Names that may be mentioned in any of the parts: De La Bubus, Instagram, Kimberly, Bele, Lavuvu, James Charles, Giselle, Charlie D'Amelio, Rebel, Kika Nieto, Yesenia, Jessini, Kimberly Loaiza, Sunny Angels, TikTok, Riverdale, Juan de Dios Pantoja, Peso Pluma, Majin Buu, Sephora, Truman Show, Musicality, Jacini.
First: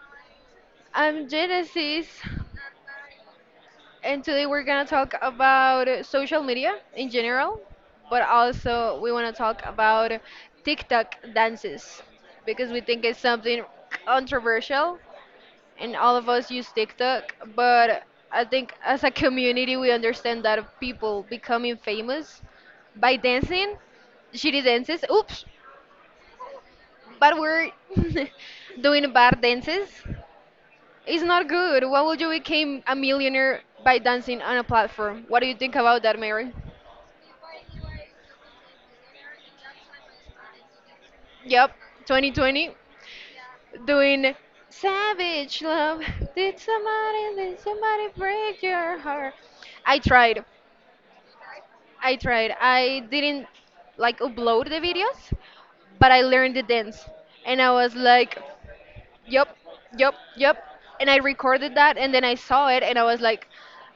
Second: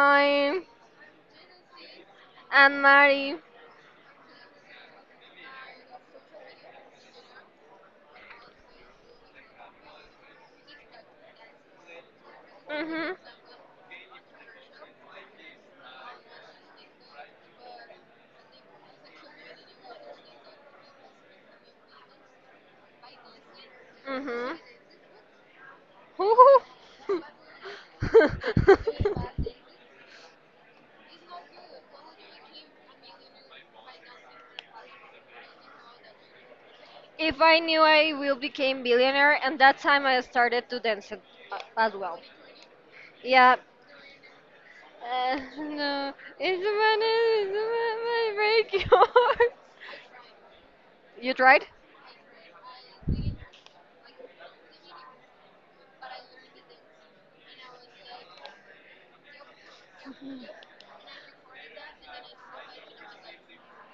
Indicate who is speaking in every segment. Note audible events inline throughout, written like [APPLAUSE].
Speaker 1: Hi,
Speaker 2: I'm Genesis,
Speaker 1: I'm Mari.
Speaker 2: and today we're gonna talk about social media in general, but also we wanna talk about TikTok dances because we think
Speaker 1: Mhm.
Speaker 2: it's something controversial, and all of us use TikTok. But I think as a community, we understand that people becoming famous by dancing
Speaker 1: Mhm.
Speaker 2: shitty dances. Oops,
Speaker 1: Woohoo.
Speaker 2: but we're [LAUGHS] doing bar
Speaker 1: [LAUGHS]
Speaker 2: dances. It's not good. Why would you become a millionaire by dancing on a platform? What do you think about that, Mary?
Speaker 1: If I knew I will become billionaire, and that time I started to dance it,
Speaker 2: Yep,
Speaker 1: as well.
Speaker 2: 2020,
Speaker 1: Yeah.
Speaker 2: doing savage love.
Speaker 1: No,
Speaker 2: Did
Speaker 1: it's my,
Speaker 2: somebody,
Speaker 1: it's
Speaker 2: did
Speaker 1: my
Speaker 2: somebody
Speaker 1: my
Speaker 2: break
Speaker 1: break [LAUGHS]
Speaker 2: your heart?
Speaker 1: yours.
Speaker 2: I tried.
Speaker 1: You tried?
Speaker 2: I tried. I didn't like upload the videos, but I learned the dance, and I was like. Yep, yep, yep. And I recorded that and then I saw it and I was like,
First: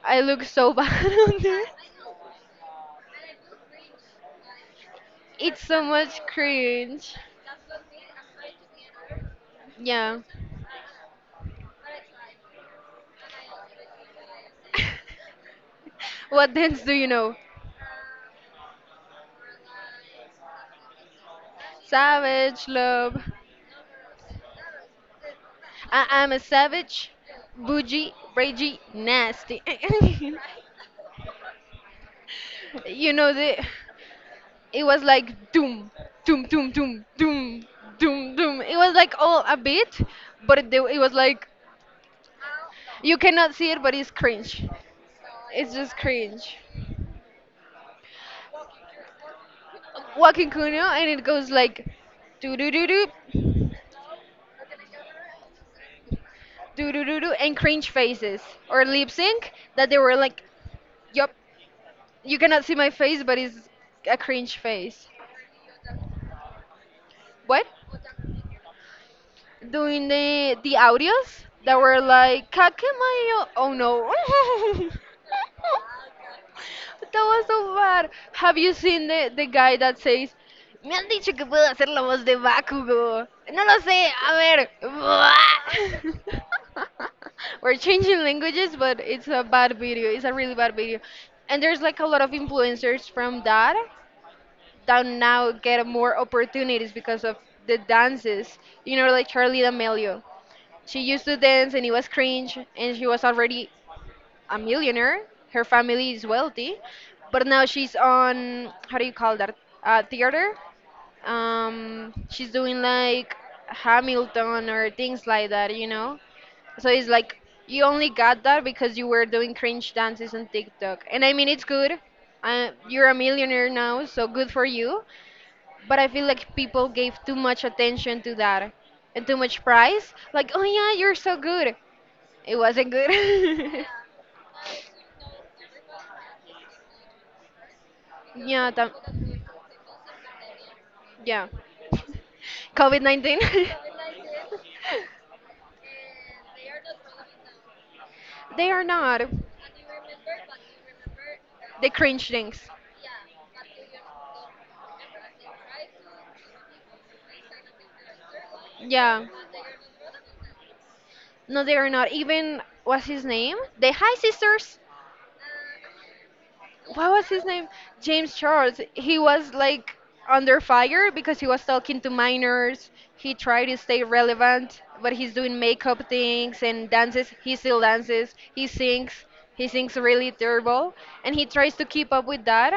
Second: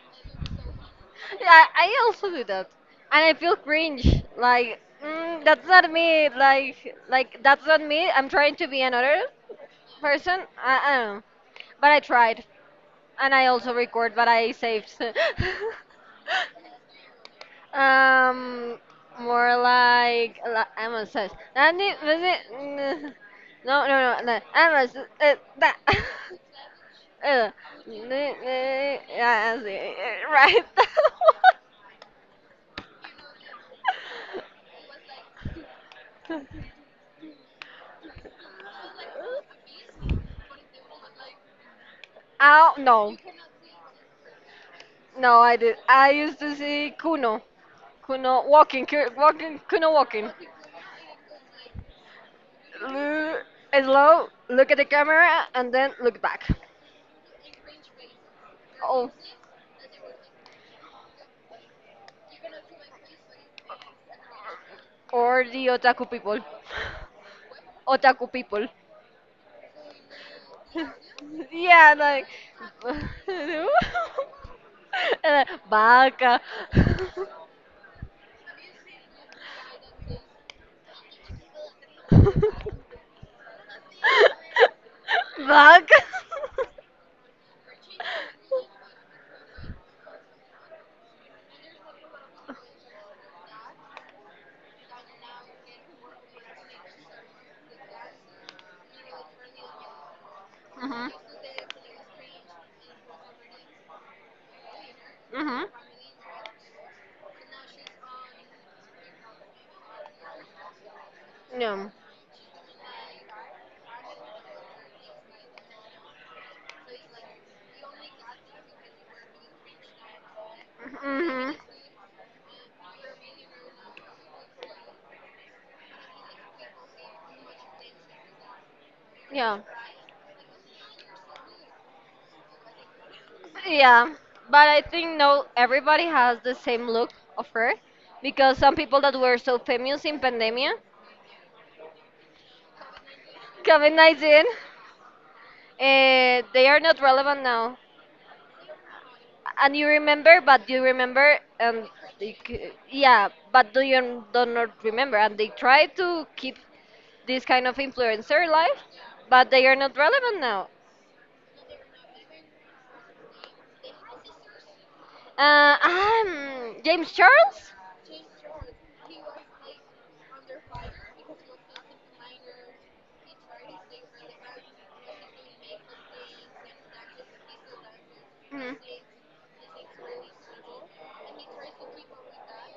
Speaker 2: I look so bad [LAUGHS] on
Speaker 1: Yeah,
Speaker 2: this.
Speaker 1: I also do that, and I feel cringe. Like
Speaker 2: It's
Speaker 1: that's
Speaker 2: so
Speaker 1: not
Speaker 2: much
Speaker 1: me. Like
Speaker 2: cringe.
Speaker 1: like that's not me. I'm trying to be another
Speaker 2: Yeah.
Speaker 1: person. I don't know. But I tried, and I also record what I saved.
Speaker 2: [LAUGHS] What dance
Speaker 1: [LAUGHS]
Speaker 2: do you know?
Speaker 1: um, More like Amazon says. And it was it.
Speaker 2: Savage love.
Speaker 1: [LAUGHS] No, no, no, no. Amazon. That. [LAUGHS]
Speaker 2: I'm a savage,
Speaker 1: Uh,
Speaker 2: bougie, ragey,
Speaker 1: yeah,
Speaker 2: nasty.
Speaker 1: I
Speaker 2: [LAUGHS]
Speaker 1: see. Right.
Speaker 2: You know, the it was like doom, doom, doom, doom, doom, doom, doom. It was like all a bit, but it was like
Speaker 1: [LAUGHS] Oh
Speaker 2: you
Speaker 1: no,
Speaker 2: cannot see it, but it's cringe.
Speaker 1: no, I
Speaker 2: It's
Speaker 1: did.
Speaker 2: just
Speaker 1: I used to
Speaker 2: cringe.
Speaker 1: see Kuno, Kuno walking, walking, Kuno walking.
Speaker 2: Walking Kuno and it goes like do do do do
Speaker 1: L- Slow, look at the camera, and then look back.
Speaker 2: do do do do and cringe faces or lip
Speaker 1: Oh,
Speaker 2: sync that they were like, yup, you cannot see my face but it's a cringe face.
Speaker 1: or the otaku people.
Speaker 2: What?
Speaker 1: [LAUGHS] Otaku people.
Speaker 2: Doing the audios
Speaker 1: [LAUGHS]
Speaker 2: that
Speaker 1: Yeah,
Speaker 2: were
Speaker 1: like.
Speaker 2: like "Cat can
Speaker 1: [LAUGHS]
Speaker 2: my oh no."
Speaker 1: And,
Speaker 2: [LAUGHS]
Speaker 1: Baka. [LAUGHS]
Speaker 2: That was so bad. Have you seen the guy that says, Me han dicho que puedo hacer la voz de Bakugo. No lo sé, a ver.
Speaker 1: Baka. [LAUGHS]
Speaker 2: [LAUGHS] We're changing languages, but it's a bad video. It's a really bad video. And there's like a lot of influencers from that that now get more opportunities because of the dances. You know, like Charlie D'Amelio. She
Speaker 1: Mhm.
Speaker 2: used to dance and it was cringe and she was already a millionaire. Her
Speaker 1: Mhm.
Speaker 2: family is wealthy. But now she's on, how do you call that? Theater.
Speaker 1: Yeah.
Speaker 2: She's doing like Hamilton or things like that, you know? So it's like you only got that because you were doing cringe dances on TikTok. And I mean,
Speaker 1: Mhm.
Speaker 2: it's good. You're a millionaire now, so good for you. But I feel like people gave too much attention to that and too
Speaker 1: Yeah.
Speaker 2: much price. Like, oh yeah, you're so good. It wasn't good. [LAUGHS]
Speaker 1: Yeah, but I think no, everybody has the same look of her because
Speaker 2: Yeah,
Speaker 1: some people that were so famous in pandemia,
Speaker 2: yeah. [LAUGHS] COVID 19? [LAUGHS]
Speaker 1: COVID COVID-19, they are not relevant now.
Speaker 2: They are not.
Speaker 1: And you remember, but you remember, and
Speaker 2: They cringe things.
Speaker 1: yeah, but do you do not remember? And they try to keep this kind of influencer life,
Speaker 2: Yeah.
Speaker 1: but they are not relevant now.
Speaker 2: No, they are not. Even, what's his name? The High Sisters. What
Speaker 1: James
Speaker 2: was his name?
Speaker 1: Charles?
Speaker 2: James Charles. He was like under fire because he was talking to minors. He tried to stay relevant, but he's doing makeup things and dances. He still dances. He
Speaker 1: Hmm.
Speaker 2: sings. He sings really terrible, and he tries to keep up with that,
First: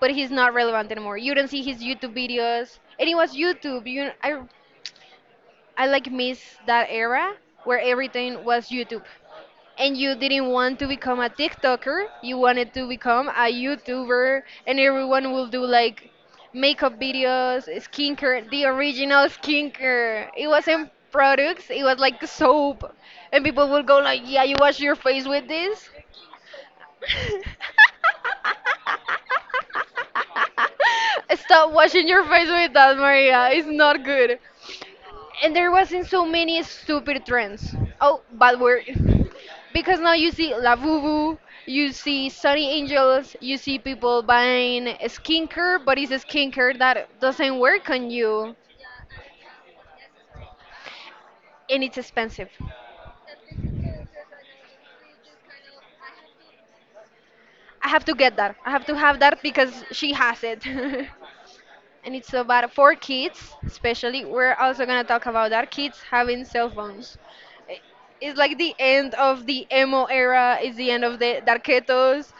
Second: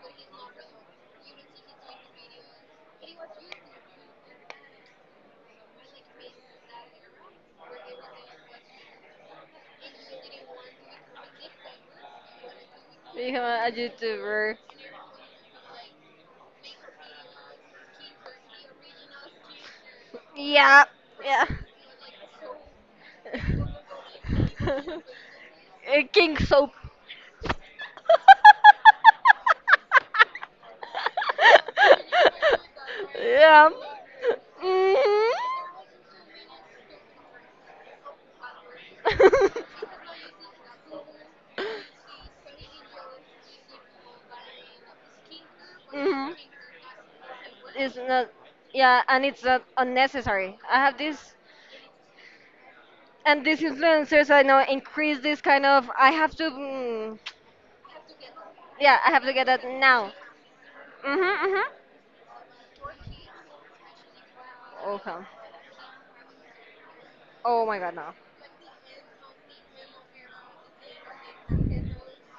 Speaker 2: but he's not relevant anymore. You don't see his YouTube videos, and it was YouTube. I like miss that era where everything was YouTube and you didn't want to become a TikToker, you wanted to become a
Speaker 1: Yeah, a
Speaker 2: YouTuber,
Speaker 1: YouTuber.
Speaker 2: and everyone will do like makeup videos, skincare, the original skincare. It
Speaker 1: Yeah,
Speaker 2: wasn't
Speaker 1: yeah.
Speaker 2: products, it was like soap, and people would go like, "Yeah, you wash your
Speaker 1: [LAUGHS]
Speaker 2: face with this."
Speaker 1: King soap.
Speaker 2: [LAUGHS] Stop washing your face with that,
Speaker 1: [LAUGHS]
Speaker 2: Maria. It's
Speaker 1: Yeah.
Speaker 2: not good
Speaker 1: Hmm.
Speaker 2: and there wasn't so many stupid trends. Oh, bad word. Because now you see Lavuvu, you see Sunny Angels, you see people buying skincare, but it's a
Speaker 1: Hmm. [LAUGHS]
Speaker 2: skincare that doesn't work
Speaker 1: It's
Speaker 2: on
Speaker 1: not.
Speaker 2: you
Speaker 1: Yeah, and it's not unnecessary. I have this,
Speaker 2: and it's expensive.
Speaker 1: and these influencers I know increase this kind of. I have to. Mm,
Speaker 2: I have to get that. I have to
Speaker 1: yeah, I
Speaker 2: have
Speaker 1: have to
Speaker 2: that
Speaker 1: get that
Speaker 2: because she
Speaker 1: now.
Speaker 2: has it. [LAUGHS]
Speaker 1: Hmm.
Speaker 2: And
Speaker 1: Hmm.
Speaker 2: it's about for kids, especially. We're also gonna
Speaker 1: Okay.
Speaker 2: talk about our kids having cell phones.
Speaker 1: Oh my
Speaker 2: I-
Speaker 1: God,
Speaker 2: It's like the end of the emo era. It's the end of the darketos,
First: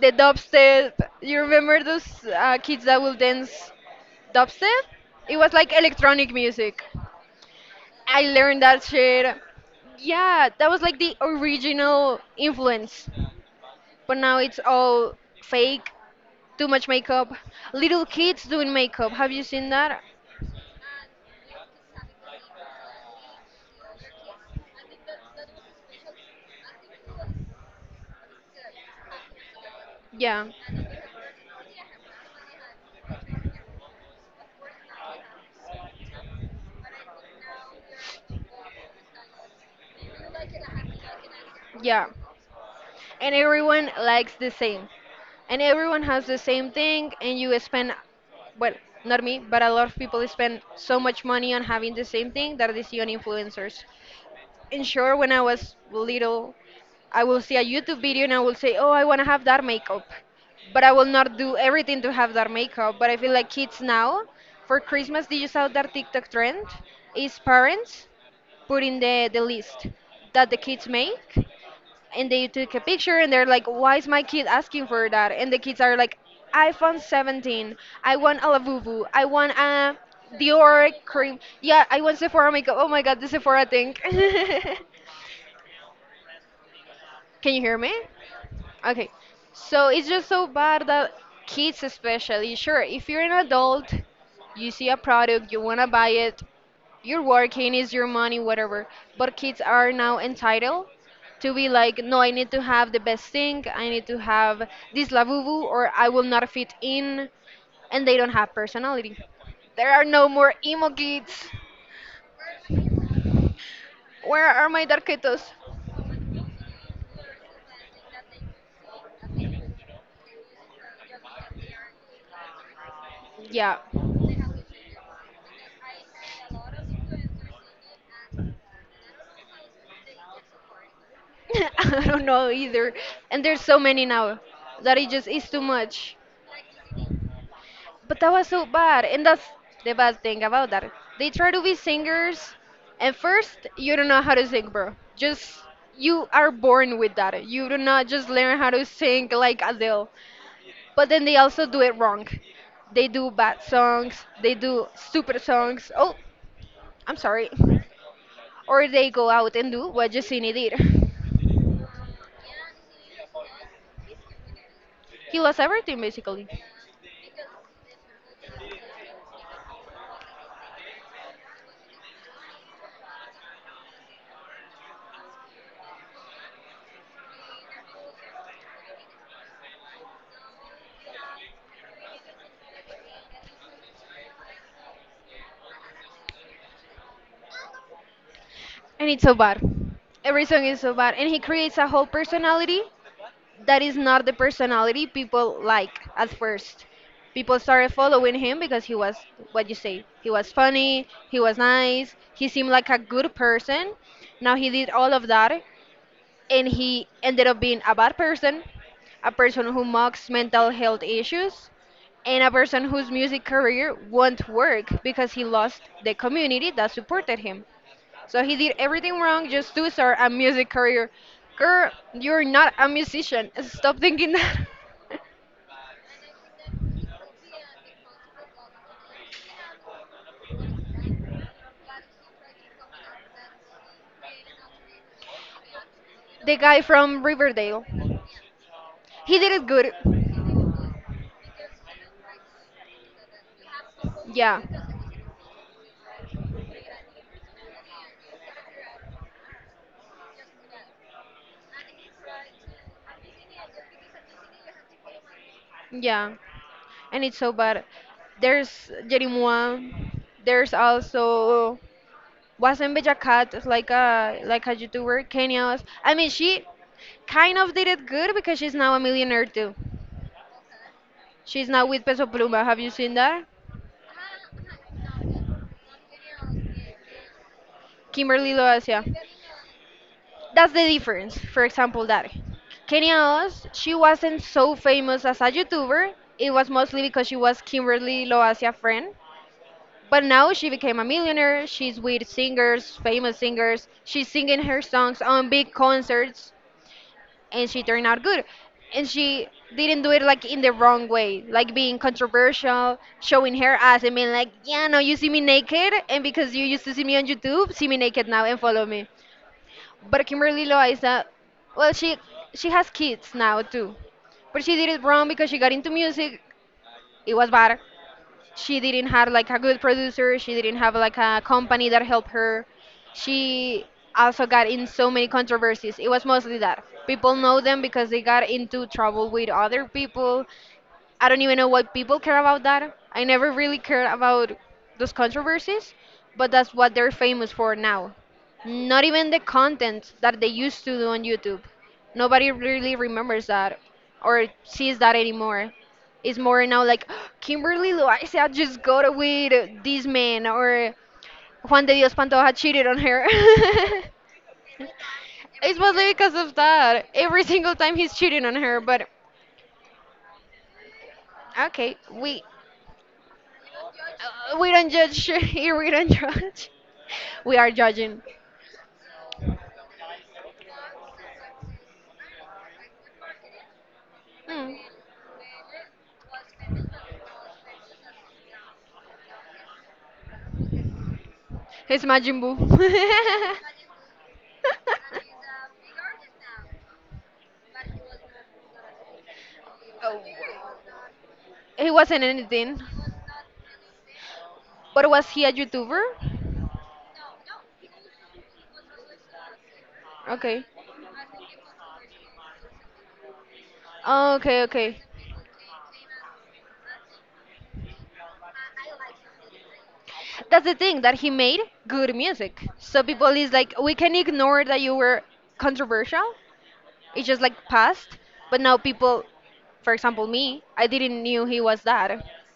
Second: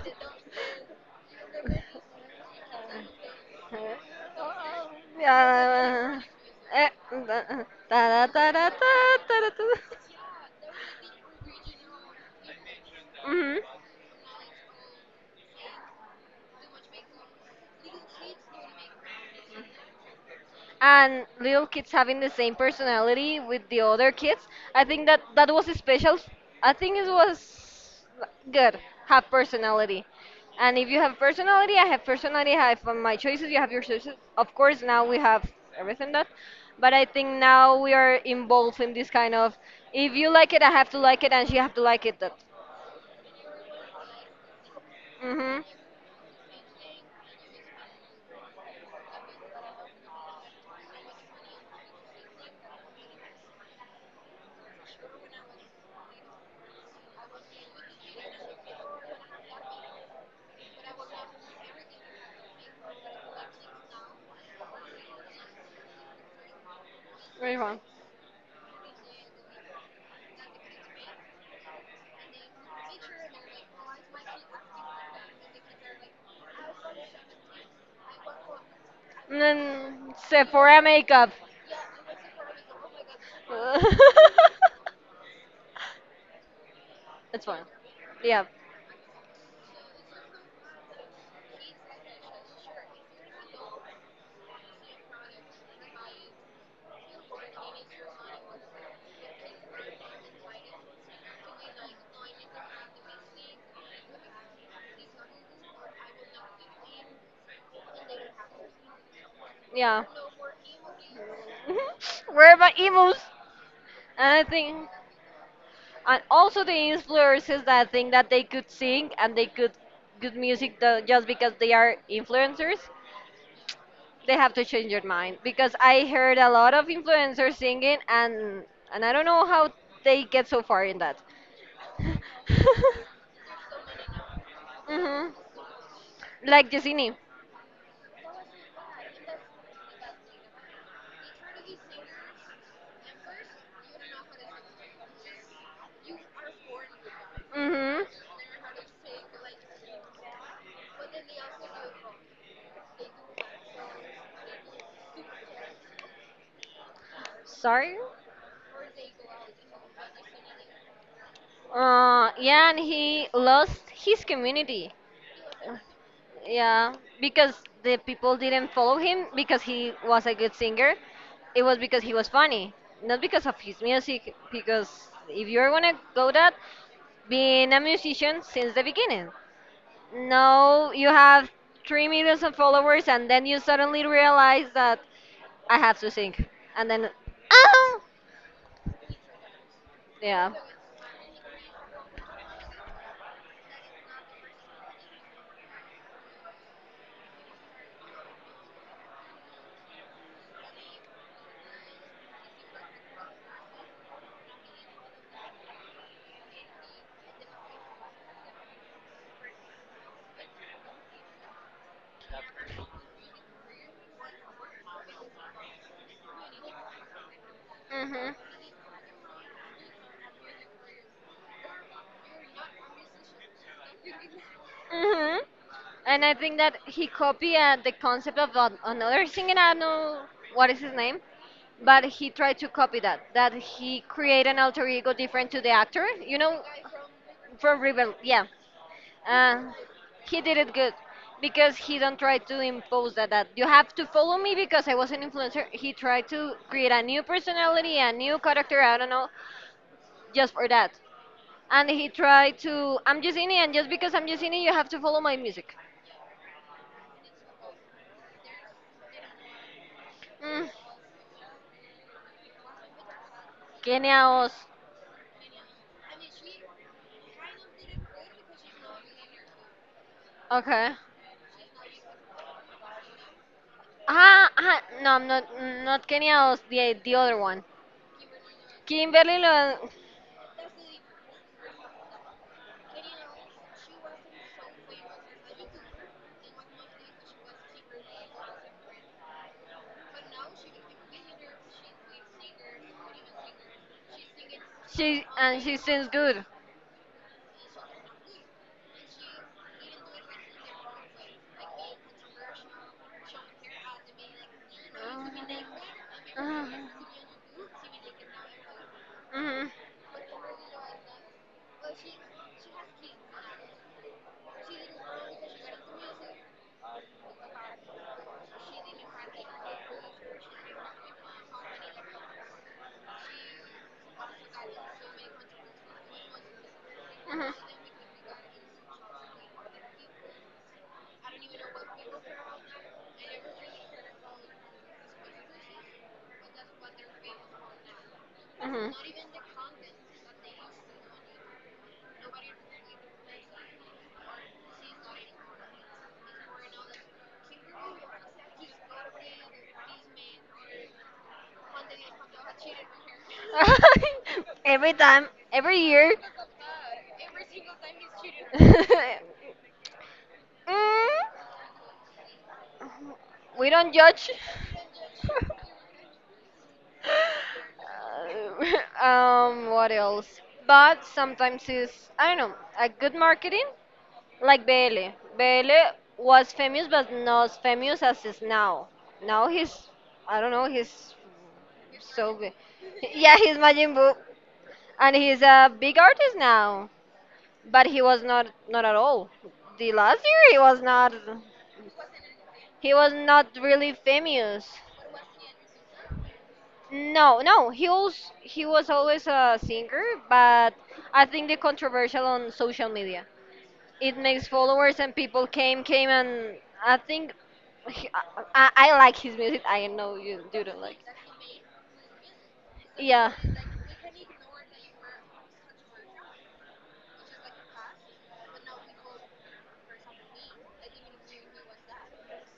Speaker 2: the dubstep. You remember those kids that will dance
Speaker 1: now. [LAUGHS]
Speaker 2: dubstep? It was like
Speaker 1: Yeah.
Speaker 2: electronic music.
Speaker 1: Eh, da-
Speaker 2: I
Speaker 1: da- da- da-
Speaker 2: learned
Speaker 1: da- da-
Speaker 2: that shit.
Speaker 1: da- da-
Speaker 2: Yeah, that was like the original influence.
Speaker 1: Mhm.
Speaker 2: But now it's all fake, too much makeup. Little kids doing makeup. Have you seen that?
Speaker 1: And little kids having the same personality with the other kids. I think that that was special. I think it was good. Have personality.
Speaker 2: Yeah.
Speaker 1: And if you have personality, I have personality. I have my choices. You have your choices. Of course, now we have everything that. But I think now we are involved in this kind of if you like it, I have to like it, and she have to like
Speaker 2: Yeah,
Speaker 1: it. That.
Speaker 2: and everyone likes the same,
Speaker 1: Mhm.
Speaker 2: and everyone has the same thing, and you spend, well, not me, but a lot of people spend so much money on having the same thing that they see on influencers. And sure, when I was little, I will see a YouTube video and I will say, oh, I want to have that makeup, but I will not do everything to have that makeup. But I feel like kids now, for Christmas, did you saw that TikTok trend? Is
Speaker 1: Very fun.
Speaker 2: parents putting the list that the kids make and they took a picture and they're like why is my kid asking for that and the kids are like iphone 17, I want a lavuvu, I want a
Speaker 1: Sephora
Speaker 2: dior
Speaker 1: makeup.
Speaker 2: cream, yeah, I want sephora makeup, oh my god, the sephora thing. [LAUGHS] Can
Speaker 1: [LAUGHS] It's fun.
Speaker 2: you hear me?
Speaker 1: Yeah,
Speaker 2: Okay, so it's just so bad that kids especially, sure, if you're an adult you see a product you want to buy it, you're working, is your money, whatever, but kids are now entitled to be like, no, I need to have the best thing, I need to have this lavuvu or I will not fit in, and they don't have personality. There are
Speaker 1: yeah.
Speaker 2: no more emo kids.
Speaker 1: Mhm. Where are my emus? And
Speaker 2: Where
Speaker 1: I
Speaker 2: are my
Speaker 1: think,
Speaker 2: darketos?
Speaker 1: and also the influencers that think that they could sing and they could good music just because they are influencers.
Speaker 2: Yeah.
Speaker 1: They have to change their mind because I heard a lot of influencers singing and I don't know how they get so far in that.
Speaker 2: [LAUGHS] I don't know
Speaker 1: [LAUGHS]
Speaker 2: either. And there's so many now that it just
Speaker 1: Mhm.
Speaker 2: is too much.
Speaker 1: Like Jessini.
Speaker 2: But that was so bad, and that's the bad thing about that. They try to be singers, and first you don't know how to sing, bro. Just you are born with that. You do not
Speaker 1: Mhm.
Speaker 2: just learn how to sing like Adele. But then they also do it wrong. They do bad songs. They do stupid songs. Oh, I'm sorry.
Speaker 1: Sorry.
Speaker 2: Or they go out and do what Jacini did.
Speaker 1: Yeah, and he lost his community.
Speaker 2: He lost
Speaker 1: Uh,
Speaker 2: everything basically,
Speaker 1: Yeah, because the people didn't follow him because he was a good singer. It was because he was funny, not because of his music. Because if you're gonna go that, being a musician since the beginning. Now you have 3 millions of followers, and then you suddenly realize that I have to sing, and then, oh,
Speaker 2: and it's so bad. Every
Speaker 1: yeah.
Speaker 2: song is so bad, and he creates a whole personality that is not the personality people like at first. People started following him because he was what you say. He was funny, he was nice, he seemed like a good person. Now he did all of that and he ended up being a bad person, a person who mocks mental health issues, and a person whose music career won't work because he lost the community that supported him.
Speaker 1: Mhm.
Speaker 2: So he did everything wrong just to start a music career. Girl, you're not a musician. Stop thinking that. [LAUGHS]
Speaker 1: Mhm. And I think that he copied the concept of another singer. I don't know what is his name, but he tried to copy that. That he create an alter ego different to the actor. You
Speaker 2: The
Speaker 1: know,
Speaker 2: guy from
Speaker 1: from
Speaker 2: Riverdale.
Speaker 1: Rebel, yeah.
Speaker 2: He did it
Speaker 1: Uh,
Speaker 2: good.
Speaker 1: he did it good because he don't try to impose that. That you have to follow me
Speaker 2: Yeah,
Speaker 1: because I was an influencer. He tried to create a new personality, a new character. I don't know, just for that. And he tried to I'm Yesenia, and just because I'm Yesenia, you have to follow my music.
Speaker 2: yeah. And it's so bad. There's Jerimua.
Speaker 1: Mm,
Speaker 2: There's also wasn't Beja Cat like a
Speaker 1: genial.
Speaker 2: like a YouTuber Kenya's. I mean, she kind of did it good because she's now a millionaire too.
Speaker 1: Okay.
Speaker 2: She's now with Peso Pluma. Have you seen that?
Speaker 1: No, I'm not Kenya. I was the other one.
Speaker 2: Kimberly Loacia.
Speaker 1: Kimberly,
Speaker 2: That's the difference. For example, that Kenya Oz, she wasn't so famous as a YouTuber. It was mostly because she was Kimberly Loacia friend. But now she became a millionaire. She's with singers, famous singers. She's singing her songs
Speaker 1: she
Speaker 2: on
Speaker 1: and
Speaker 2: big
Speaker 1: she sings good.
Speaker 2: concerts, and she turned out good. And she didn't do it like in the wrong way, like being controversial, showing her ass, and being like, "Yeah, now you see me naked, and because you used to see me
Speaker 1: Mm-hmm.
Speaker 2: on YouTube, see me naked now and follow me." But Kimberly Loaiza, well, she has kids now too, but she did it wrong because she got into music. It was bad. She didn't have like a good producer. She didn't have like a company that helped her. She also got in so many controversies. It was mostly that people know them because they got into trouble with other people. I don't even know why people care about that. I never really cared about those controversies, but that's what they're famous for now.
Speaker 1: Mhm. Mhm.
Speaker 2: Not even the content that they used to do on YouTube. Nobody really remembers that or sees that anymore. It's more now like [GASPS] Kimberly Loaiza just got with this man or Juan de Dios Pantoja cheated on her. [LAUGHS]
Speaker 1: [LAUGHS] Every time,
Speaker 2: It's
Speaker 1: every
Speaker 2: mostly
Speaker 1: year.
Speaker 2: because of that. Every single time he's cheating on her, but
Speaker 1: [LAUGHS] Mm,
Speaker 2: okay,
Speaker 1: we don't judge.
Speaker 2: We don't judge [LAUGHS] here. We don't judge. We are judging.
Speaker 1: [LAUGHS] What else? But sometimes it's I don't know a good marketing. Like
Speaker 2: Mm.
Speaker 1: Bele. Bele was famous, but not as famous as is now. Now he's, I don't know, he's
Speaker 2: He's
Speaker 1: so
Speaker 2: Majin
Speaker 1: good.
Speaker 2: Buu.
Speaker 1: Yeah,
Speaker 2: [LAUGHS]
Speaker 1: he's Majin Buu, and he's a big artist now. But he was not, not at all. The last year he
Speaker 2: Oh,
Speaker 1: was not,
Speaker 2: he wasn't anything.
Speaker 1: he was not really famous.
Speaker 2: But was he a YouTuber?
Speaker 1: No, no, he was always a singer,
Speaker 2: Okay.
Speaker 1: but I think the controversial on social media. It makes
Speaker 2: Okay, okay.
Speaker 1: followers and people came and I think he- I like his music. I know you
Speaker 2: That's the
Speaker 1: don't like.
Speaker 2: thing that he made good music. So people
Speaker 1: Yeah.
Speaker 2: is like, we can ignore that you were controversial. It's just like past, but now people, for example me, I didn't knew he was that.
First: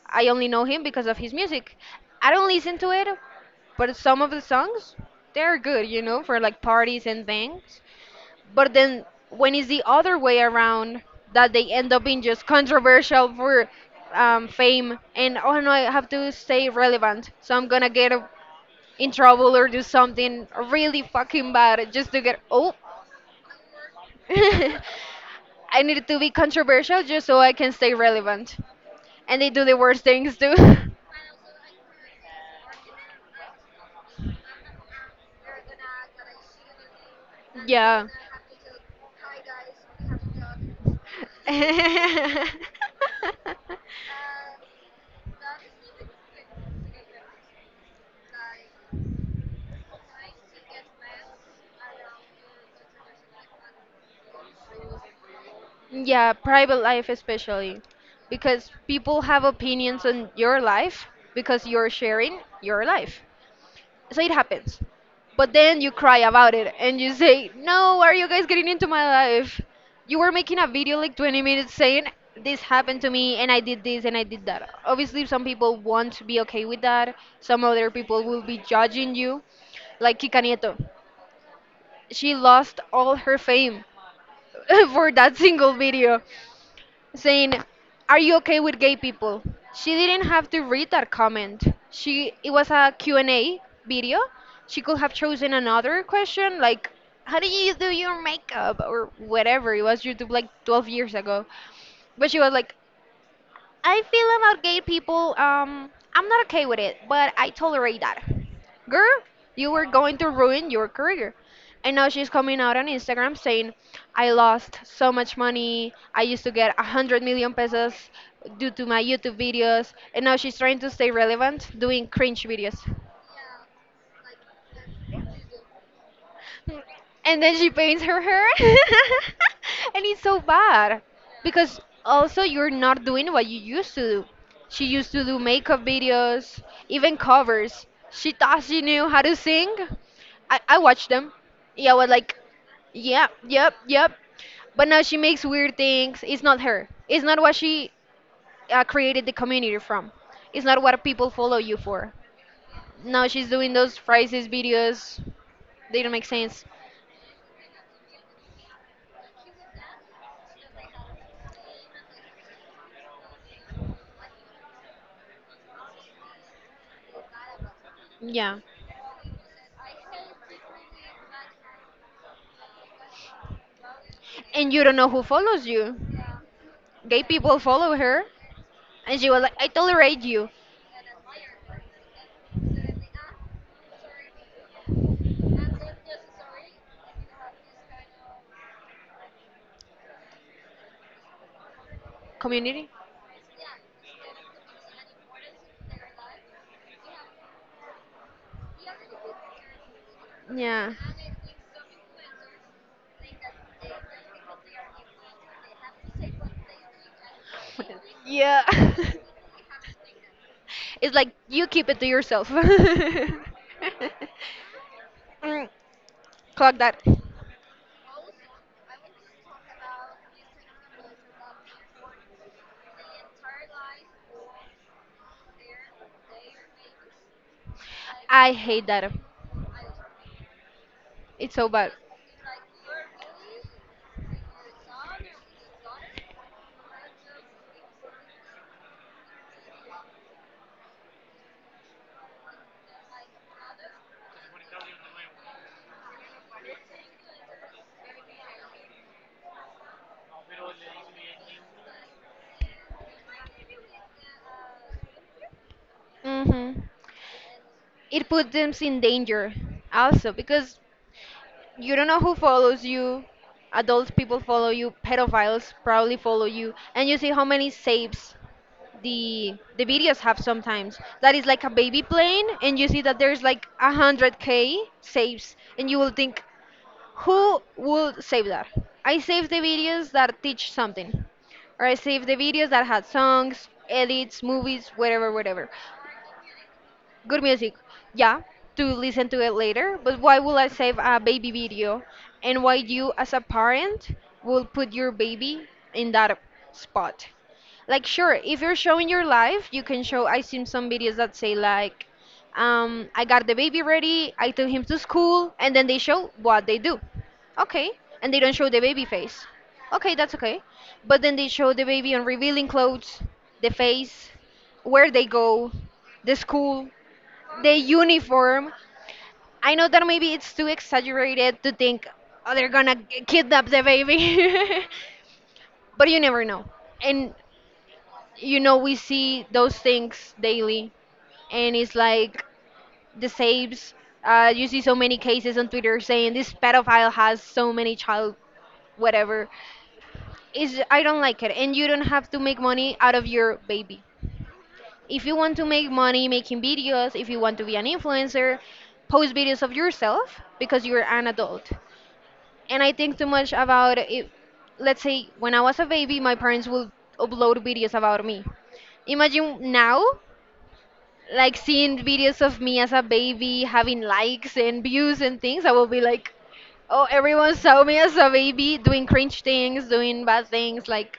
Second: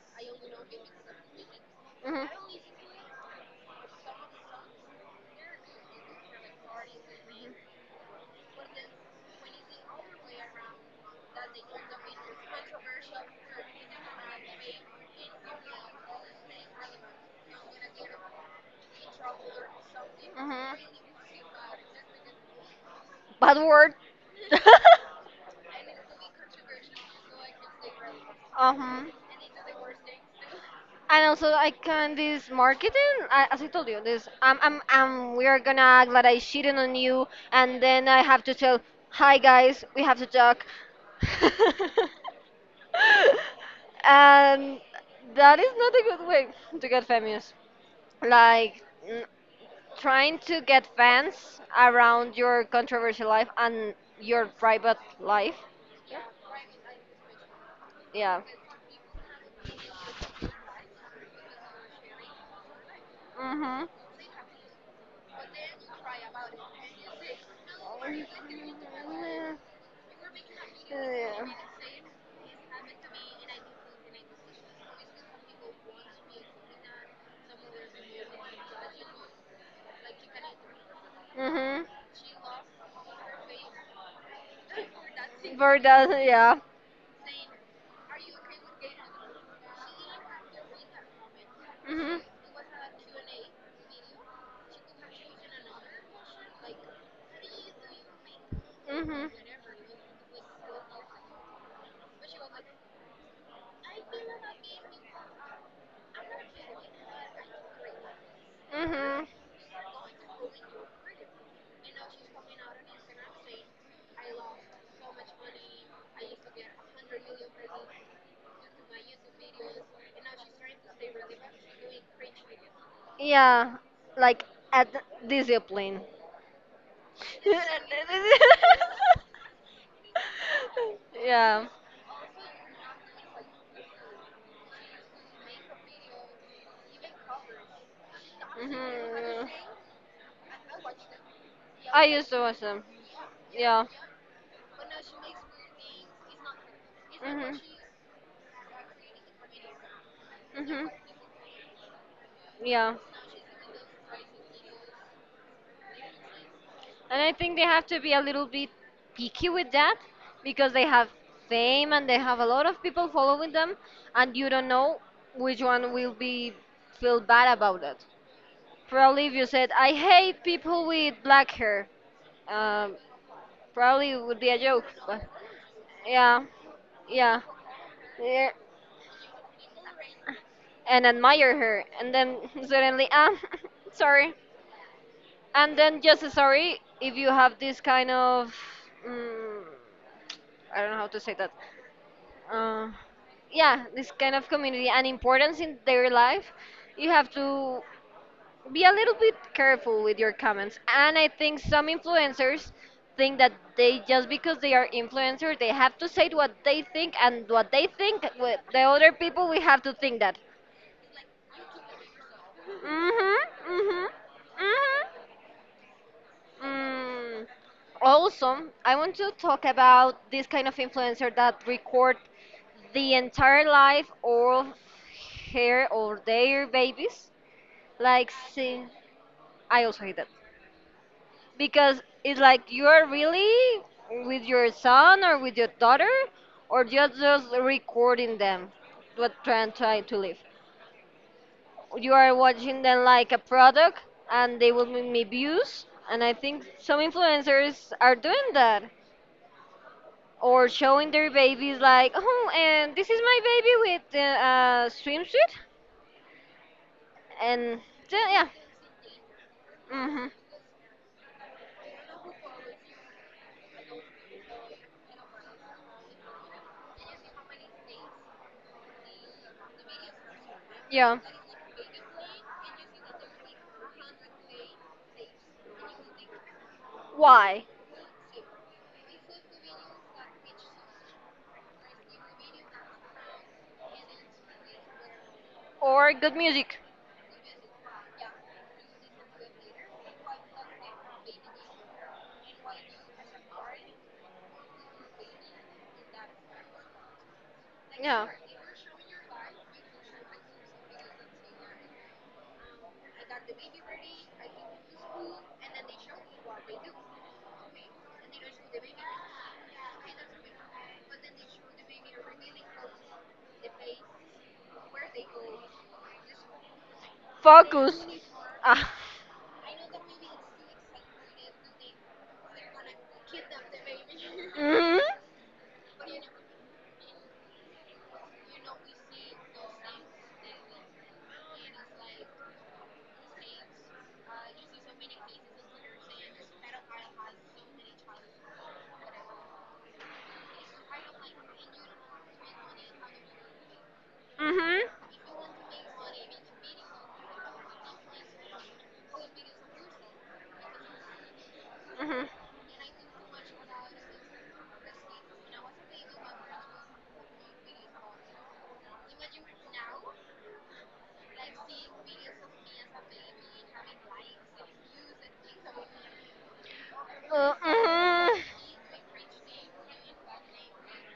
Speaker 2: I only know him because of his music.
Speaker 1: Hmm.
Speaker 2: I don't listen to it, but some of the songs they're good, you know, for like parties and things. But then when it's the other way around that they end up being just controversial for fame and, oh no, I have to stay relevant, so I'm gonna get in trouble or do something
Speaker 1: Mhm.
Speaker 2: really fucking bad just to get oh.
Speaker 1: Bad word.
Speaker 2: [LAUGHS]
Speaker 1: [LAUGHS]
Speaker 2: I need to be controversial just so I can stay relevant.
Speaker 1: Uh-huh.
Speaker 2: And they do the worst things too. [LAUGHS]
Speaker 1: And also, I can this marketing. I, as I told you, this we are gonna act like I cheated on you, and
Speaker 2: Yeah.
Speaker 1: then I have to tell, hi guys, we have to talk. [LAUGHS]
Speaker 2: [LAUGHS]
Speaker 1: And that is not a good way to get famous. Like trying to get fans around your controversial life and your private life.
Speaker 2: Yeah, private life especially.
Speaker 1: Yeah.
Speaker 2: Because people have opinions on your life because you're sharing your life,
Speaker 1: Mhm.
Speaker 2: so it happens. But then you cry about it and you say, no, why are you guys getting into my life? You were making a video like 20
Speaker 1: Yeah.
Speaker 2: minutes saying this happened to me and I did this and I did that. Obviously some people want to be okay with that, some other people will be judging you. Like Kika Nieto,
Speaker 1: Mhm.
Speaker 2: she lost all her fame [LAUGHS] for that single
Speaker 1: For that,
Speaker 2: video
Speaker 1: yeah.
Speaker 2: saying, "Are you okay with gay people?" She didn't have to read that comment.
Speaker 1: Mhm.
Speaker 2: She It was a Q&A video. She could have chosen another question like, "How do you do your makeup?" or
Speaker 1: Mhm.
Speaker 2: whatever. It was YouTube like 12 years ago. But she was like, I feel about gay people, I'm not okay with it, but I tolerate that. Girl,
Speaker 1: Mhm.
Speaker 2: you were going to ruin your career. And now she's coming out on Instagram saying, I lost so much money. I used to get 100 million pesos due to my YouTube videos. And now she's trying to stay relevant doing cringe videos.
Speaker 1: Yeah, like at discipline.
Speaker 2: And
Speaker 1: [LAUGHS]
Speaker 2: then she paints her hair [LAUGHS] and it's so bad
Speaker 1: [LAUGHS] Yeah.
Speaker 2: because also you're not doing what you used to do. She used to do makeup videos, even covers. She thought she knew how to
Speaker 1: Hmm.
Speaker 2: sing. I watched them, yeah. I
Speaker 1: I
Speaker 2: was
Speaker 1: used
Speaker 2: like,
Speaker 1: to watch them.
Speaker 2: yep, yep,
Speaker 1: Yeah.
Speaker 2: yep. But now she makes weird things. It's not her, it's not what
Speaker 1: Hmm.
Speaker 2: she created the community from. It's not
Speaker 1: Hmm.
Speaker 2: what people follow you for.
Speaker 1: Yeah.
Speaker 2: Now she's doing those phrases videos, they don't make sense.
Speaker 1: And I think they have to be a little bit picky with that because they have fame and they have a lot of people following them, and you don't know which one will be feel bad about it.
Speaker 2: Yeah.
Speaker 1: Probably if you said, I hate people with black hair, um, probably it would be a
Speaker 2: And you
Speaker 1: joke.
Speaker 2: don't know who
Speaker 1: But
Speaker 2: follows you.
Speaker 1: yeah,
Speaker 2: Gay
Speaker 1: yeah.
Speaker 2: people follow her.
Speaker 1: Yeah.
Speaker 2: And she was like, I tolerate you.
Speaker 1: And admire her and then [LAUGHS] suddenly ah [LAUGHS] sorry and then just a sorry if you have this kind of mm, I don't know how to say that. uh,
Speaker 2: Community?
Speaker 1: yeah, this kind of community and importance in their life. You have to be a little bit careful with your comments
Speaker 2: Yeah.
Speaker 1: and I think some influencers think that they just because they are influencers they have to say what they think and what they think with
Speaker 2: Yeah.
Speaker 1: the
Speaker 2: [LAUGHS]
Speaker 1: other people we have to think that.
Speaker 2: It's like, you keep it to yourself. [LAUGHS]
Speaker 1: Mhm. Mhm. Mhm.
Speaker 2: Mm, clock that.
Speaker 1: Mm, Also, I want to talk about this kind of influencer that record the entire life of her or their babies. Like,
Speaker 2: I
Speaker 1: see,
Speaker 2: hate that.
Speaker 1: I also hate that
Speaker 2: It's so bad.
Speaker 1: because it's like you are really with your son or with your daughter, or you're just recording them, what trying to live. You are watching them like a product, and they will make me views. And I think some influencers are doing that. Or showing their babies like, oh, and this is my baby with the a swimsuit,
Speaker 2: Hmm.
Speaker 1: and yeah,
Speaker 2: It
Speaker 1: yeah,
Speaker 2: puts them in danger
Speaker 1: hmm
Speaker 2: also because you don't know who follows you. Adult people follow you. Pedophiles probably follow you, and you see how many saves the videos have sometimes.
Speaker 1: yeah.
Speaker 2: That is like a baby plane, and you see that there's like 100K saves, and you will think, who
Speaker 1: Why?
Speaker 2: will save that? I save the videos that teach something, or I save the videos that had songs, edits, movies, whatever, whatever.
Speaker 1: Or good music.
Speaker 2: Good music, yeah, to listen to it later. But why will I save a baby video, and why you as a parent will put your baby in that spot? Like,
Speaker 1: Yeah.
Speaker 2: sure, if you're showing your life, you can show. I seen some videos that say like, I got the baby ready, I took him to school, and then they show what they do. Okay, and they don't show the baby face. Okay, that's okay. But then they show the baby on revealing clothes, the face, where they go, the school, the
Speaker 1: Focus.
Speaker 2: uniform.
Speaker 1: Ah.
Speaker 2: I know that maybe it's too exaggerated to think, oh, they're gonna kidnap the baby,
Speaker 1: Mhm.
Speaker 2: [LAUGHS] but you never know. And you know we see those things daily, and it's like the saves. You see so many cases on Twitter saying this pedophile has so many child whatever. Is, I don't like it, and you don't have to make money out of your baby.
Speaker 1: Mhm.
Speaker 2: If you want to make money making videos, if you want to be an influencer, post videos of yourself because you're an adult.
Speaker 1: Mhm.
Speaker 2: And I think too much about it. Let's say when I was a baby, my parents would upload videos about me. Imagine now, like seeing videos of me as a baby, having likes and views and things. I will be like, oh, everyone saw me as a
Speaker 1: Mhm.
Speaker 2: baby doing cringe things, doing bad things. Like,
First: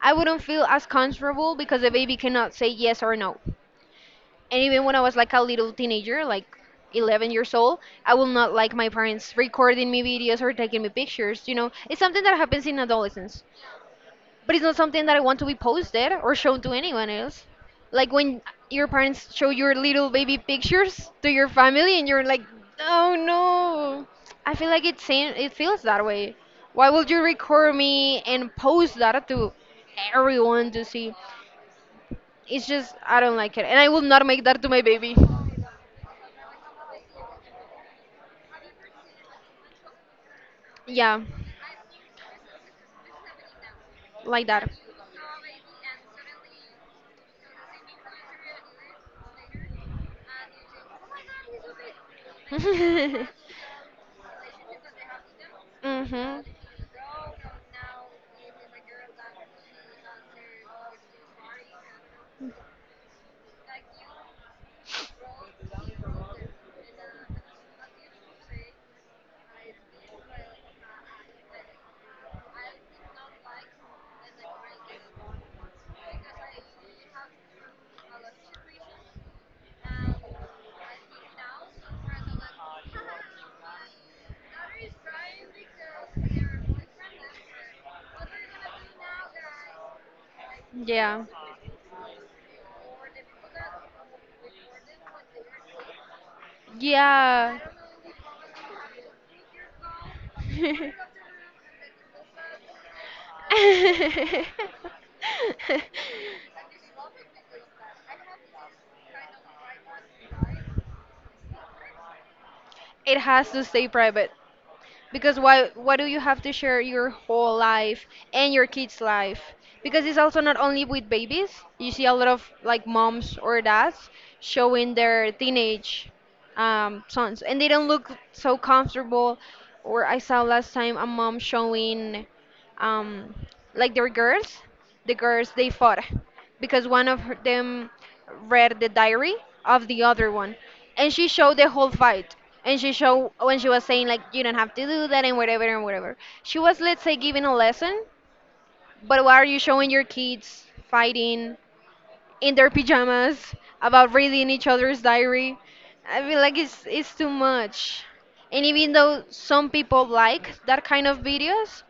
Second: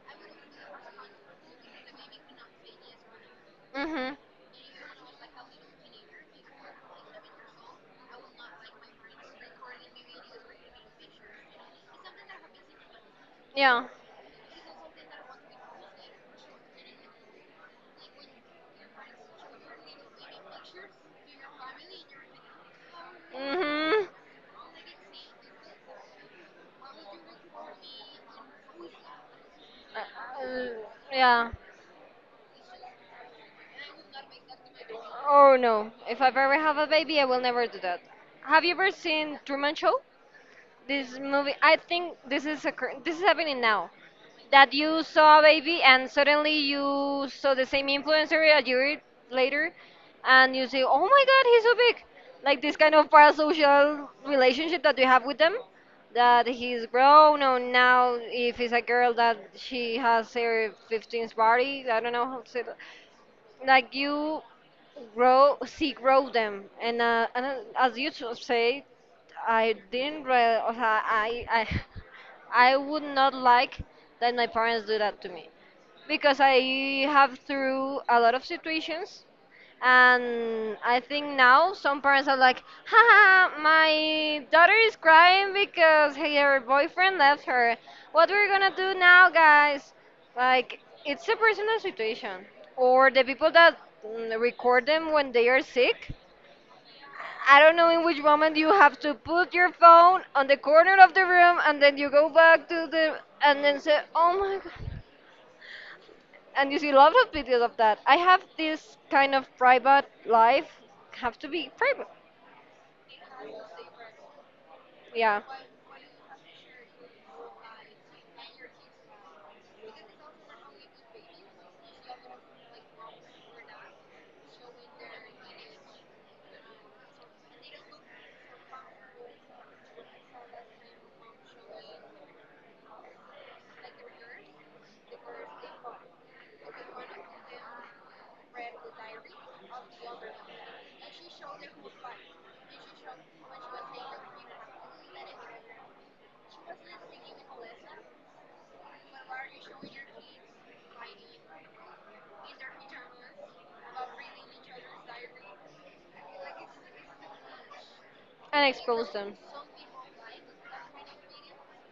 Speaker 2: I wouldn't feel as comfortable because a baby cannot say yes or no.
Speaker 1: Mhm.
Speaker 2: And even when I was like a little teenager, like 11 years old, I will not like my parents recording me videos or taking me pictures. You know, it's something that happens in adolescence,
Speaker 1: Yeah.
Speaker 2: but it's not something that I want to be posted or shown to anyone else. Like when your parents show your little baby pictures to your family, and you're like, oh no,
Speaker 1: Mhm.
Speaker 2: I feel like it's same, it feels that way. Why would you record me and post that to
Speaker 1: Uh, uh,
Speaker 2: everyone to see?
Speaker 1: yeah.
Speaker 2: It's just I don't like it, and I will not make that to my baby.
Speaker 1: Oh no. If I ever have a baby, I will never do that. Have you ever seen Truman Show? This
Speaker 2: Yeah,
Speaker 1: movie. I think this is This is happening now.
Speaker 2: like that.
Speaker 1: That you saw a baby and suddenly you saw the same influencer a year later and you say, oh my god, he's so big. Like this kind of
Speaker 2: [LAUGHS]
Speaker 1: parasocial relationship that you have with them,
Speaker 2: Mhm.
Speaker 1: that he's grown, or now if it's a girl that she has her 15th party, I don't know how to say that like you grow see grow them and as you should say. I didn't re- or ha- I [LAUGHS] I would not like that my parents do that to me because I have through a lot of situations. And I think now some parents are like, haha, my daughter is crying because hey, her boyfriend left her. What we're gonna do now, guys? Like,
Speaker 2: Yeah.
Speaker 1: it's a personal situation. Or the people that record them when they are sick. I
Speaker 2: Yeah.
Speaker 1: don't know in which moment you have to put your phone on the corner
Speaker 2: [LAUGHS]
Speaker 1: of the room and then you go back to the and then say,
Speaker 2: [LAUGHS]
Speaker 1: oh my god. And you see a lot of videos of that. I have this kind of private life, have to be private,
Speaker 2: It has to stay private.
Speaker 1: yeah,
Speaker 2: Because why do you have to share your whole life and your kids life? Because it's also not only with babies. You see a lot of like moms or dads showing their teenage sons, and they don't look so comfortable. Or I saw last time a mom showing um, like their girls, the girls they fought because one of them read the diary of the other one, and she showed the whole fight. And she showed when she was saying like, you don't have to do that and whatever and whatever. She was, let's say, giving a lesson. But why are you showing your kids fighting in their pajamas about reading each other's diary? I feel like it's too much. And
Speaker 1: and
Speaker 2: even
Speaker 1: expose
Speaker 2: though
Speaker 1: them.
Speaker 2: some people like that kind of videos,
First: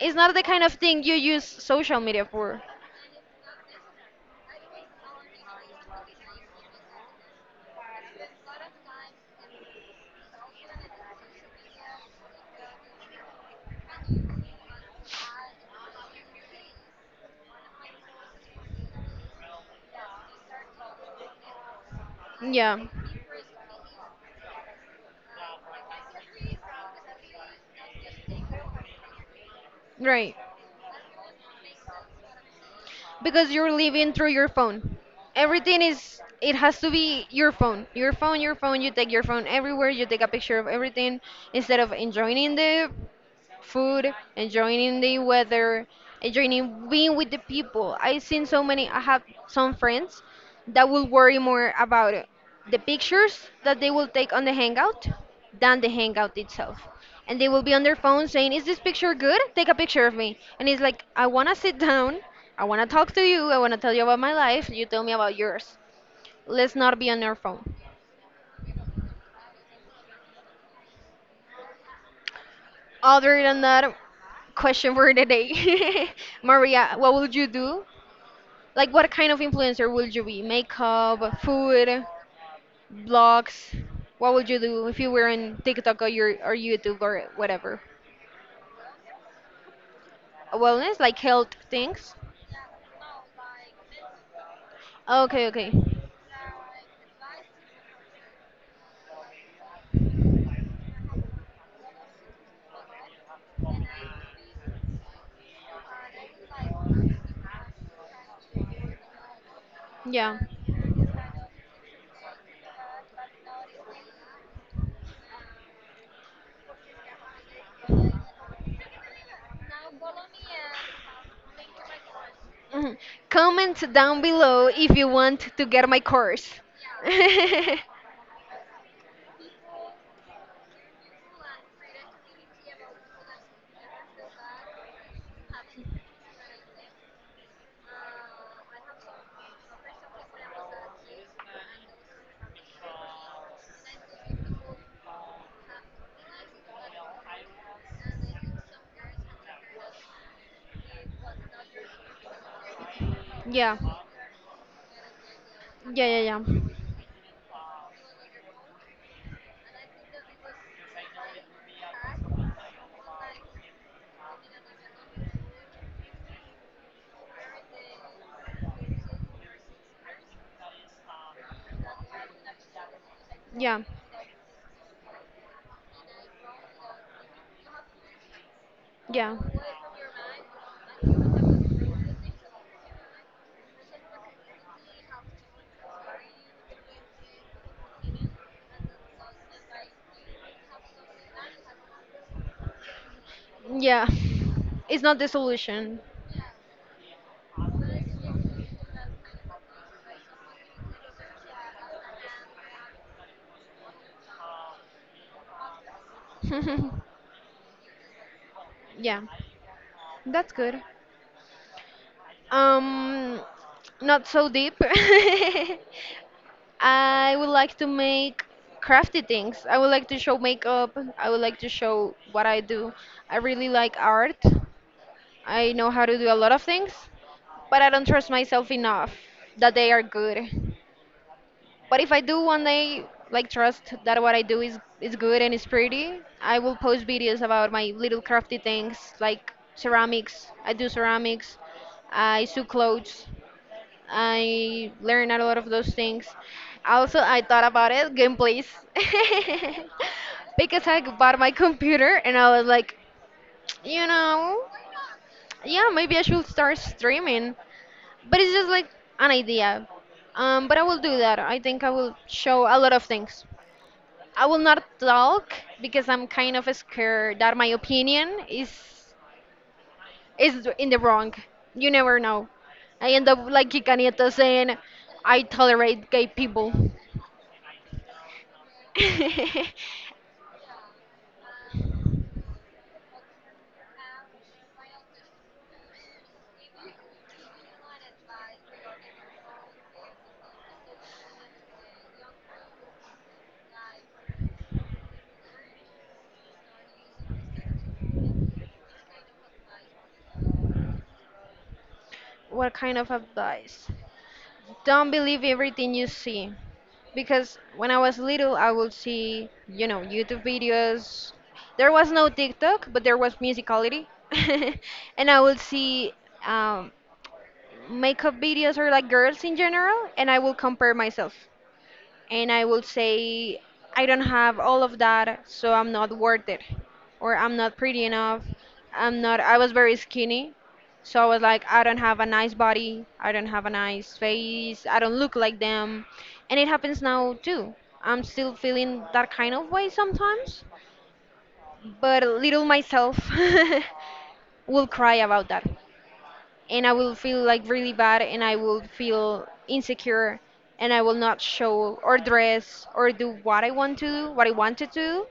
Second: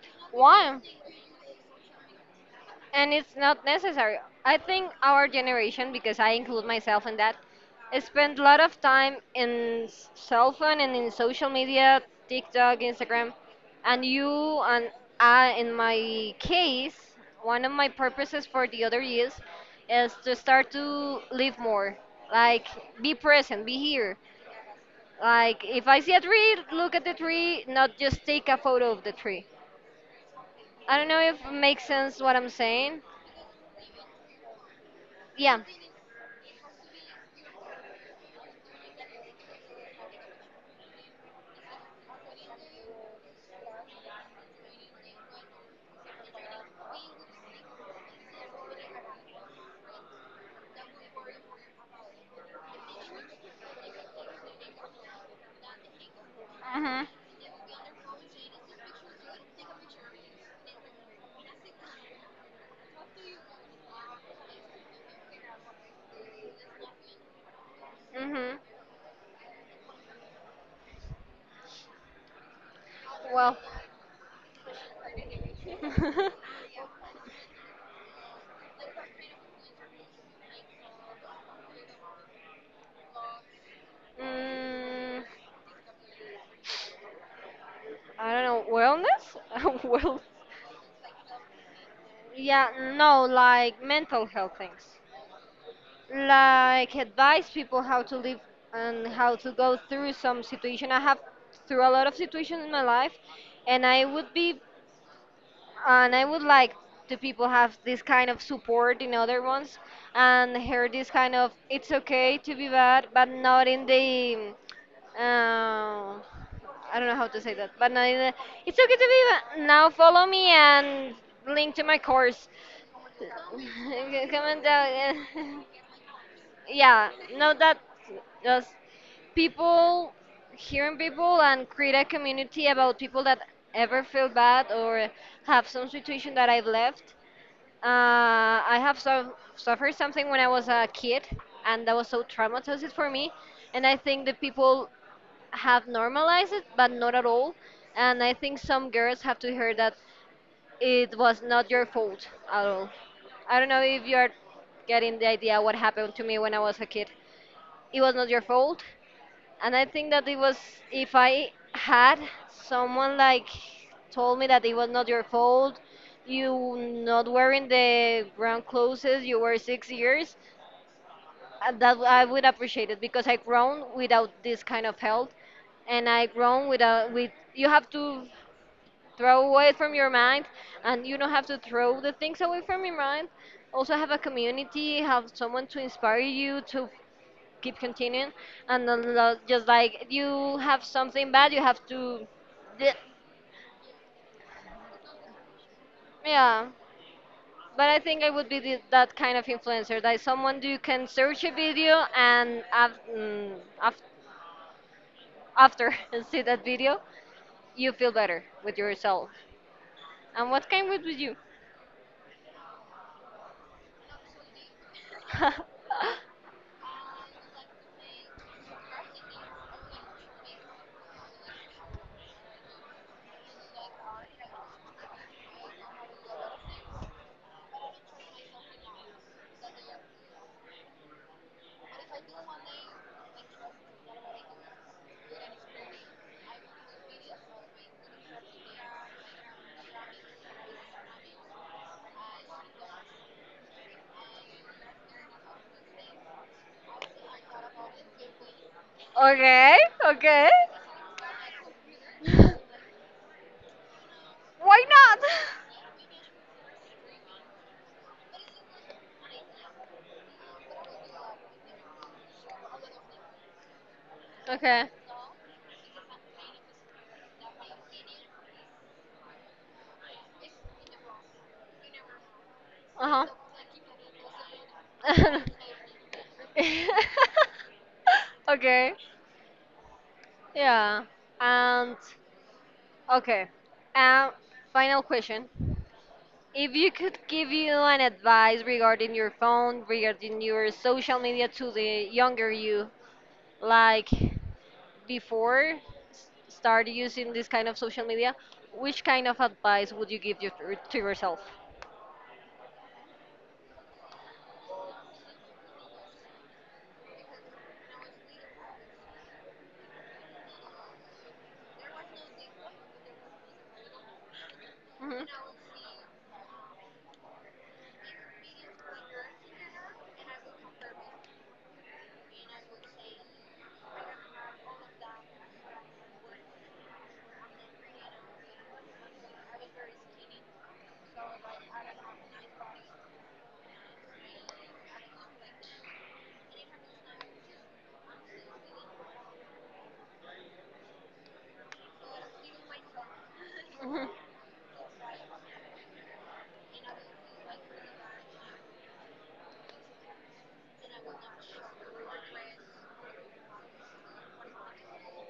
Speaker 2: it's not the kind of
Speaker 1: Why?
Speaker 2: thing you use social media for.
Speaker 1: And it's not necessary. I think our generation, because I include myself in that, spend a lot of time in cell phone and in social media, TikTok, Instagram, and you and I, in my case, one of my purposes for the other years is to start to live more, like
Speaker 2: Yeah,
Speaker 1: be present, be here. Like if I see a tree, look at the tree, not just take a photo of the tree.
Speaker 2: right.
Speaker 1: I don't know if it makes sense what I'm saying.
Speaker 2: Because you're living through your phone.
Speaker 1: Yeah.
Speaker 2: Everything is, it has to be your phone. Your phone, your phone, you take your phone everywhere, you take a picture of everything instead of enjoying the food, enjoying the weather, enjoying being with the people. I've seen so many, I have some friends that will worry more about it, the pictures that they will take on the hangout than the hangout itself.
Speaker 1: Mhm.
Speaker 2: And they will be on their phone saying, is this picture good? Take a picture of me. And it's like, I want to sit down. I want to talk to you. I want to tell you about my life. You tell me about yours. Let's not be on our phone.
Speaker 1: Mhm.
Speaker 2: Other
Speaker 1: Well.
Speaker 2: than that, question for the
Speaker 1: [LAUGHS]
Speaker 2: day. [LAUGHS] Maria, what would you do? Like, what kind of influencer would you be? Makeup, food, blogs. What would you do if you
Speaker 1: mm,
Speaker 2: were on TikTok or your or YouTube or whatever?
Speaker 1: I don't know. Wellness? [LAUGHS] Well.
Speaker 2: Wellness, like health things.
Speaker 1: Yeah. No. Like mental health things.
Speaker 2: Okay, okay.
Speaker 1: Like advise people how to live and how to go through some situation. I have through a lot of situations in my life, and I would like the people have this kind of support in other ones
Speaker 2: Yeah.
Speaker 1: and hear this kind of it's okay to be bad, but not in the uh, I don't know how to say that, but not in the, it's okay to be bad. Now follow me and link to my course.
Speaker 2: Mhm.
Speaker 1: [LAUGHS]
Speaker 2: Comment down
Speaker 1: Come on
Speaker 2: below if you want
Speaker 1: down.
Speaker 2: to
Speaker 1: [LAUGHS]
Speaker 2: get my course. [LAUGHS]
Speaker 1: Yeah, no,
Speaker 2: Yeah.
Speaker 1: that just people hearing people and create a community about people that ever feel bad or have some situation that I've left. Uh, I have so, suffered something when I was a kid, and that was so traumatizing for me. And I think the people have normalized it, but not at all. And I think some girls have to hear that it was not your fault at all. I don't know if you are getting the idea what
Speaker 2: Yeah,
Speaker 1: happened
Speaker 2: yeah,
Speaker 1: to me when I
Speaker 2: yeah.
Speaker 1: was a kid. It was not your fault. And I think that it was if I had someone like told me that it was not your fault, you not wearing the ground clothes you were 6 years, that I would appreciate it because I
Speaker 2: Yeah.
Speaker 1: grown without this kind of help, and I grown without with you have to
Speaker 2: Yeah.
Speaker 1: throw away from your mind, and you don't have to throw the things away from your mind. Also have a community, have someone to inspire you to keep continuing and not just like you have something bad, you have to, Bleh.
Speaker 2: Yeah. It's not the solution.
Speaker 1: Yeah. But I think I would be that kind of influencer, that someone you can search a video and af- after [LAUGHS] and see that video,
Speaker 2: [LAUGHS]
Speaker 1: you feel better with
Speaker 2: Yeah.
Speaker 1: yourself. And
Speaker 2: That's
Speaker 1: what
Speaker 2: good.
Speaker 1: kind would be you?
Speaker 2: Um, Not so deep. [LAUGHS]
Speaker 1: [LAUGHS]
Speaker 2: I would like to make crafty things. I would like to show makeup. I would like to show what I do. I really like art. I know how to do a lot of things, but I don't trust myself enough that they are good. But if I do one day, like trust that what I do is good and is pretty, I will post videos about my little crafty things like ceramics. I do ceramics. I sew clothes. I learned a lot of those things. Also, I thought about it, gameplays.
Speaker 1: Okay, okay.
Speaker 2: [LAUGHS] Because I bought my computer and
Speaker 1: [LAUGHS]
Speaker 2: I was like, you know,
Speaker 1: Why not?
Speaker 2: yeah, maybe I should start streaming. But it's just like an idea. But I will do that. I think I will show a lot of things. I
Speaker 1: [LAUGHS]
Speaker 2: will
Speaker 1: Okay.
Speaker 2: not talk because I'm kind of scared that my opinion is in the wrong. You never know. I
Speaker 1: Uh
Speaker 2: end up like Kika Nieto saying,
Speaker 1: huh.
Speaker 2: I
Speaker 1: [LAUGHS]
Speaker 2: tolerate gay people.
Speaker 1: Okay.
Speaker 2: [LAUGHS]
Speaker 1: Yeah. And okay. Um, Final question. If you could give you an advice regarding your phone, regarding your social media to the younger you, like before start using this kind of social media, which kind of advice would you give you to yourself?
Speaker 2: What kind of advice? Don't believe everything you see. Because when I was little, I would see, you know, YouTube videos. There was no TikTok, but there was Musicality. [LAUGHS] And I
Speaker 1: Hmm.
Speaker 2: would see um, makeup videos or like girls in general, and I would compare myself. And I will say, I don't have all of that, so I'm not worth it, or I'm not pretty enough. I'm not, I was very skinny, so I was like, I don't have a nice body, I don't have a nice face, I don't look like them. And it happens now too. I'm still feeling that kind of way sometimes, but little myself [LAUGHS]
Speaker 1: Hmm.
Speaker 2: will cry about that, and I will feel like really bad, and I will feel insecure, and I will not show or dress or do what I want to do, what I want to do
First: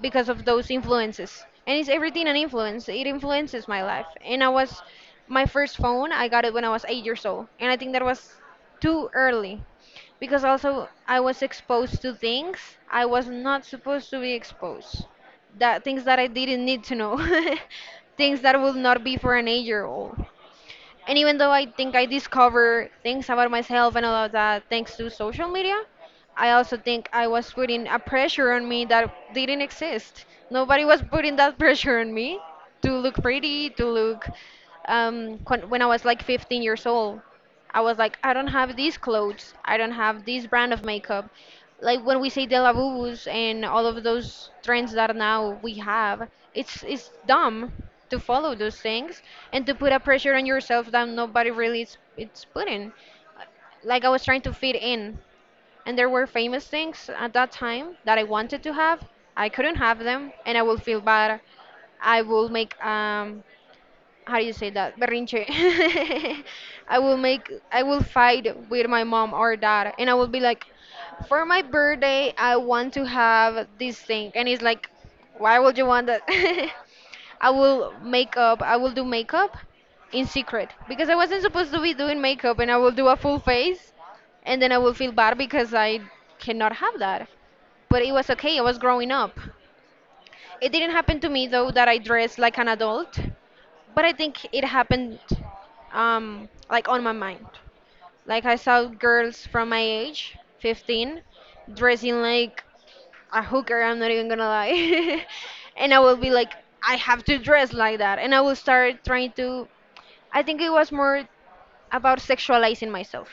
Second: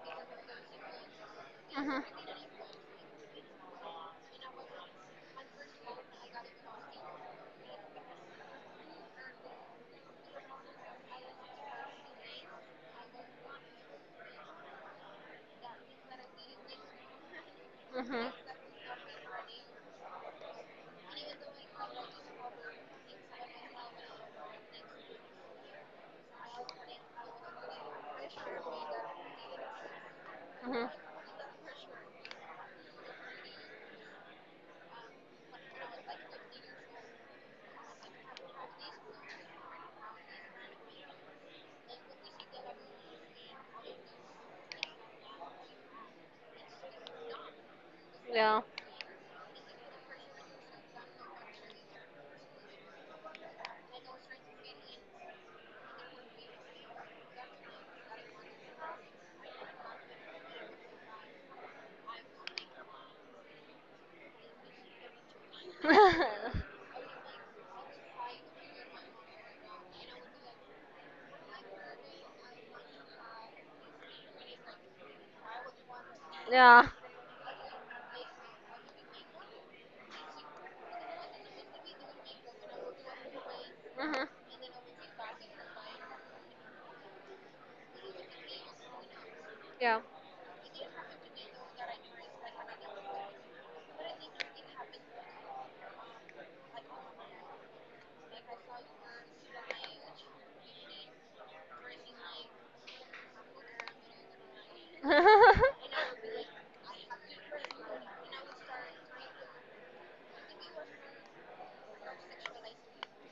Speaker 2: because of those influences. And it's everything an
Speaker 1: Hmm.
Speaker 2: influence. It influences my life. And I was, my first phone, I got it when I was 8 years old. And I think that was too early because also I was exposed to things I was not supposed to be exposed. That things that I didn't need to know. [LAUGHS]
Speaker 1: Hmm.
Speaker 2: Things that will not be for an 8-year-old. And even though I think I discover things about myself and all of that thanks to social media, I also think I was putting a pressure on me that didn't exist.
Speaker 1: Hmm.
Speaker 2: Nobody was putting that [LAUGHS] pressure on me to look pretty, to look when I was like 15 years old. I was like, I don't have these clothes. I don't have this brand of makeup. Like when we say De La Bubus and all of those trends that now we have, it's dumb to follow
Speaker 1: Yeah.
Speaker 2: those things and to put a pressure on yourself that nobody really is it's putting. Like I was trying to fit in, and there were famous things at that time that I wanted to have. I couldn't have them, and I will feel bad. I will make how do you say that? Berrinche. [LAUGHS]
Speaker 1: [LAUGHS]
Speaker 2: I will make, I will fight with my mom or dad, and I will be like, for my birthday, I want to have this thing, and it's like, why would you want that? [LAUGHS]
Speaker 1: Yeah.
Speaker 2: I will make up, I will do makeup in secret because I wasn't supposed to be doing makeup, and I will do a full face,
Speaker 1: Hmm.
Speaker 2: and then I will feel bad because I cannot have that. But it was okay, I was growing up.
Speaker 1: Yeah.
Speaker 2: It didn't happen to me though that I dressed like an adult, but I think it happened like on my mind. Like I saw girls from my age, 15, dressing like a hooker, I'm not even gonna
Speaker 1: [LAUGHS] Hmm.
Speaker 2: lie. [LAUGHS] And I will be like, I have to dress like that. And I will start trying to, I think it was more about sexualizing myself.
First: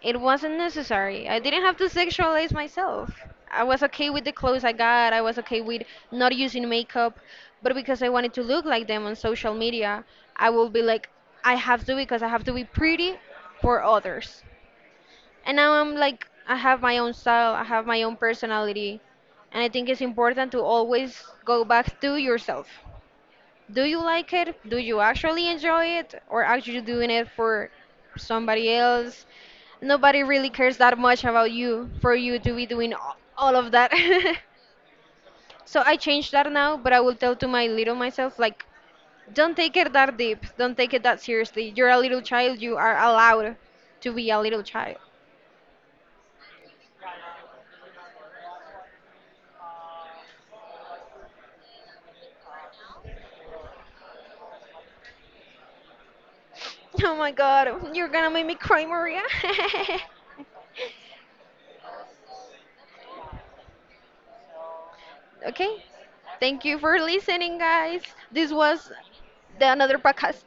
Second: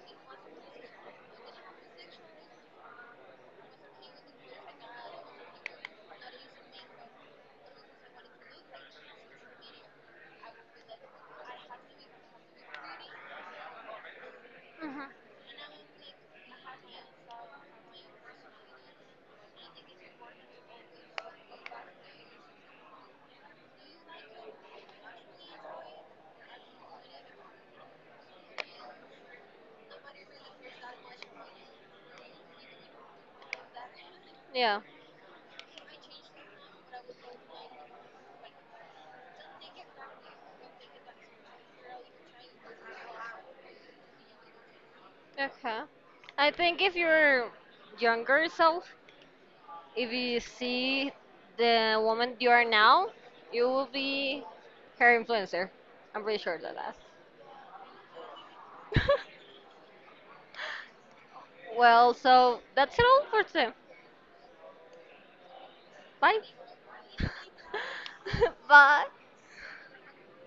Speaker 2: It wasn't necessary. I didn't have to sexualize myself. I was okay with the clothes I got. I was okay with not using makeup, but because I wanted to look like them on social media, I will be like, I have to because I have to be pretty for others.
Speaker 1: Hmm.
Speaker 2: And now I'm like, I have my own style. I have my own personality, and I think it's important to always go back to yourself. Do you like it? Do you actually enjoy it? Or are you doing it for somebody else? Nobody really cares that much about you for you to be doing all of that. [LAUGHS]
Speaker 1: Yeah.
Speaker 2: So I changed that now, but I will tell to my little myself, like, don't take it that deep. Don't take it that seriously. You're a little child. You are allowed to be a little child. [LAUGHS]
Speaker 1: Okay. I think if your younger self, if you see the woman you are now, you will be her influencer. I'm pretty sure that that's.
Speaker 2: Oh my god, you're gonna make me cry, Maria.
Speaker 1: [LAUGHS] Well, so that's it all for today.
Speaker 2: [LAUGHS] Okay,
Speaker 1: Bye.
Speaker 2: thank you for listening, guys. This
Speaker 1: [LAUGHS]
Speaker 2: was
Speaker 1: Bye.
Speaker 2: the another podcast.